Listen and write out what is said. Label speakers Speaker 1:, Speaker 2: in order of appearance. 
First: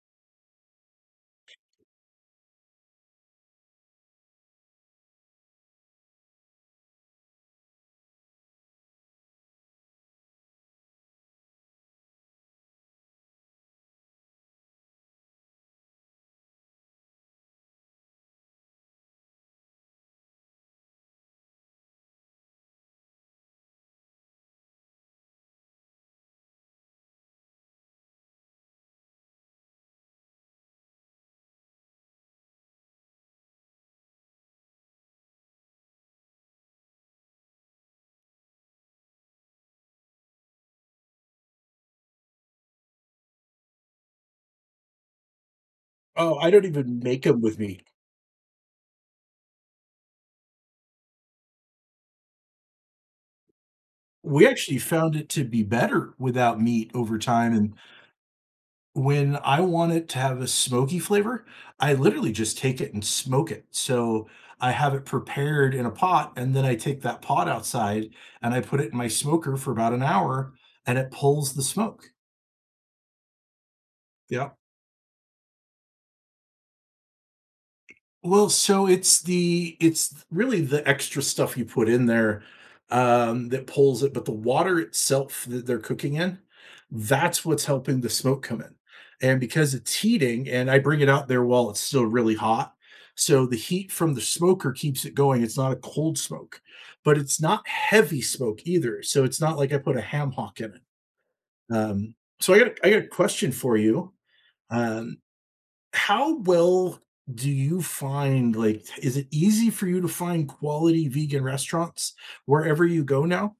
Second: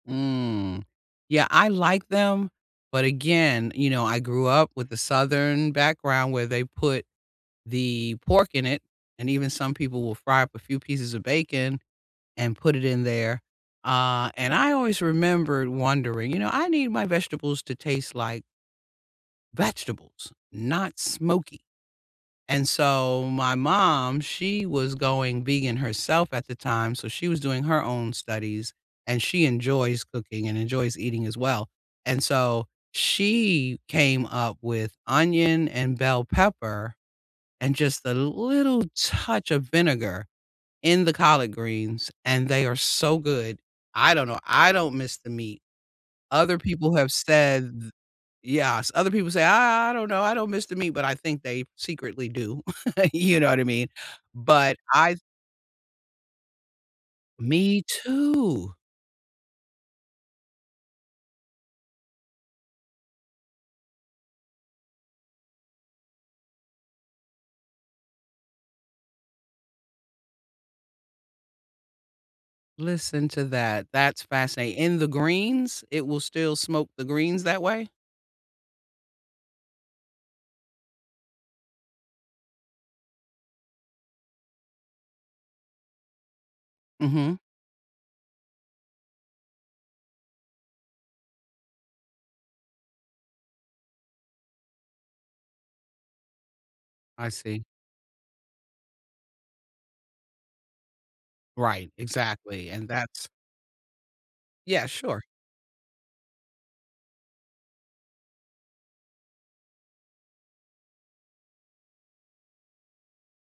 Speaker 1: Mm. Yeah, I like them, but again, you know, I grew up with the southern background where they put the pork in it, and even some people will fry up a few pieces of bacon, and put it in there. Uh, and I always remembered wondering, you know, I need my vegetables to taste like vegetables, not smoky. And so, my mom, she was going vegan herself at the time, so she was doing her own studies, and she enjoys cooking, and enjoys eating as well, and so, she came up with onion, and bell pepper, and just a little touch of vinegar in the collard greens, and they are so good. I don't know, I don't miss the meat.
Speaker 2: Oh, I
Speaker 1: Other
Speaker 2: don't
Speaker 1: people
Speaker 2: even
Speaker 1: have
Speaker 2: make 'em with
Speaker 1: said,
Speaker 2: meat.
Speaker 1: "Th yes." Other people say, "I I I don't know, I don't miss the meat," but I think they secretly do. You know what I mean?
Speaker 2: We
Speaker 1: But
Speaker 2: actually
Speaker 1: I
Speaker 2: found it to be better without meat over time, and
Speaker 1: Me too!
Speaker 2: when I want it to have a smoky flavor, I literally just take it and smoke it. So, I have it prepared in a pot, and then I take that pot outside, and I put it in my smoker for about an hour, and it pulls the smoke.
Speaker 1: Listen to that, that's
Speaker 2: Yeah.
Speaker 1: fascinat in the greens? It will still smoke the greens that way?
Speaker 2: Well, so it's the it's th really, the extra stuff you put in there, um, that pulls it, but the water itself that they're cooking in,
Speaker 1: Mhm.
Speaker 2: that's what's helping the smoke come in. And because it's heating, and I bring it out there while it's still really hot, so the heat from the smoker keeps it going it's not a cold smoke, but
Speaker 1: I
Speaker 2: it's
Speaker 1: see.
Speaker 2: not heavy smoke either, so it's not like I put a ham hock in it.
Speaker 1: Right,
Speaker 2: Um, so I
Speaker 1: exactly,
Speaker 2: got
Speaker 1: and
Speaker 2: I gotta
Speaker 1: that's
Speaker 2: question for you.
Speaker 1: Yeah,
Speaker 2: Um,
Speaker 1: sure.
Speaker 2: how well do you find like, is it easy for you to find quality vegan restaurants wherever you go now?